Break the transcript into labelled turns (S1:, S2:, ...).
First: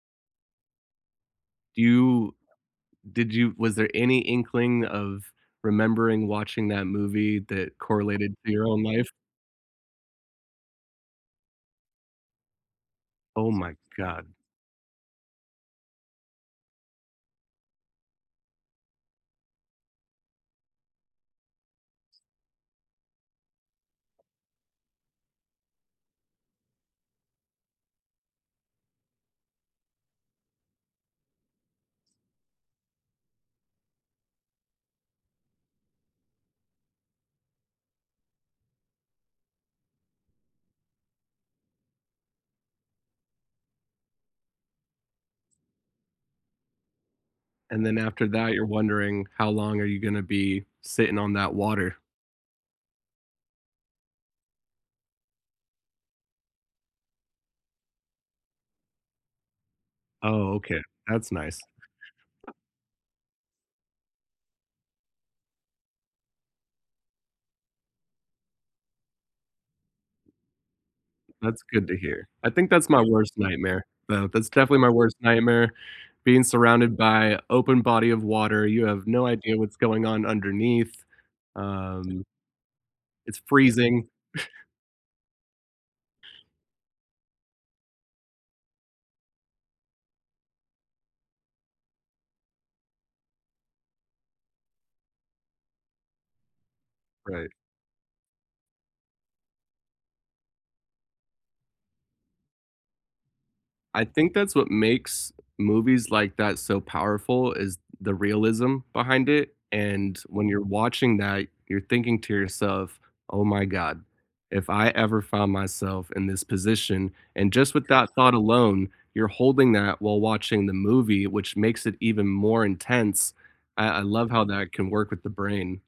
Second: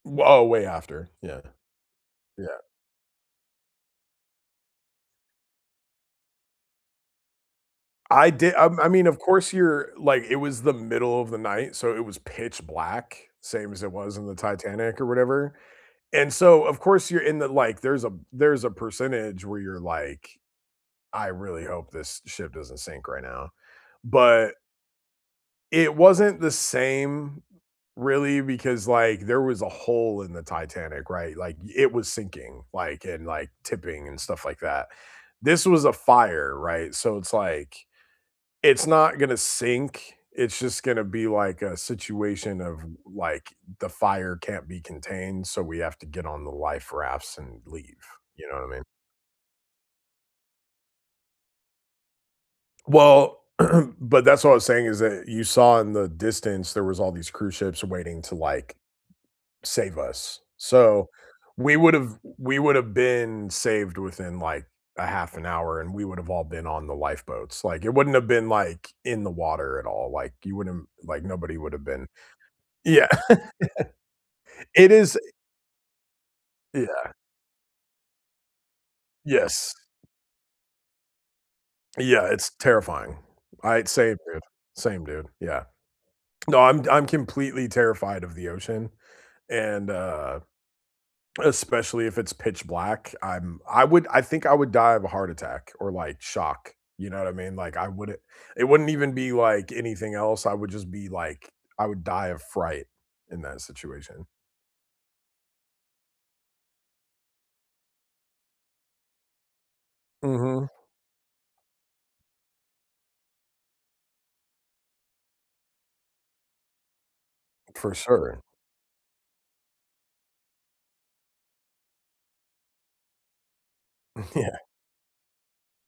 S1: W oh, way after. Yeah.
S2: Do you
S1: Yeah.
S2: did you was there any inkling of remembering watching that movie that
S1: I
S2: correlated to
S1: did
S2: your
S1: I
S2: own
S1: I mean,
S2: life?
S1: of course, you're like it was the middle of the night, so it was pitch black,
S2: Oh,
S1: same
S2: my
S1: as it was in
S2: god.
S1: the Titanic or whatever, and so, of course, you're in the like, there's a there's a percentage where you're like, "I really hope this ship doesn't sink right now." But it wasn't the same, really, because, like, there was a hole in the Titanic, right? Like, it was sinking, like, and, like, tipping and stuff like that. This was a fire, right? So it's like, it's not gonna sink, it's just gonna be like a situation of, like, the fire can't be contained, so we have to get on the life rafts and
S2: And
S1: leave,
S2: then after
S1: you
S2: that,
S1: know
S2: you're
S1: what I mean?
S2: wondering how long are you gonna be sitting on that water.
S1: Well, but that's what I was saying is that you saw in the distance, there was all these cruise ships waiting to, like, save us.
S2: Oh, okay.
S1: So,
S2: That's nice.
S1: we would've we would have been saved within like a 1/2 an hour and we would have all been on the lifeboats. Like, it wouldn't have been like, in the water at all. Like, you wouldn't like nobody
S2: That's
S1: would have
S2: good to
S1: been
S2: hear. I think that's my
S1: Yeah.
S2: worst nightmare. Yeah, that's definitely my
S1: It
S2: worst
S1: is
S2: nightmare. Being surrounded
S1: Yeah.
S2: by open body of water, you have no idea
S1: Yes.
S2: what's going on underneath. Um
S1: Yeah, it's terrifying.
S2: it's
S1: I
S2: freezing.
S1: same, dude. Same, dude, yeah. No, I'm I'm completely terrified of the ocean. And, uh, especially if it's pitch black. I'm I would I think I would die of a heart attack or, like, shock. You know what I
S2: Right.
S1: mean? Like, I wouldn't it wouldn't even be like anything else, I would just be, like, I would die of fright in that
S2: I
S1: situation.
S2: think that's what makes movies like that so powerful is the realism behind it, and when you're
S1: Mhm.
S2: watching that, you're thinking to yourself, "Oh my god, if I ever found myself in this position" and just with
S1: For
S2: that thought
S1: sure.
S2: alone, you're holding that while watching the movie, which makes it even more intense. I I love how
S1: Yeah.
S2: that can work with the brain.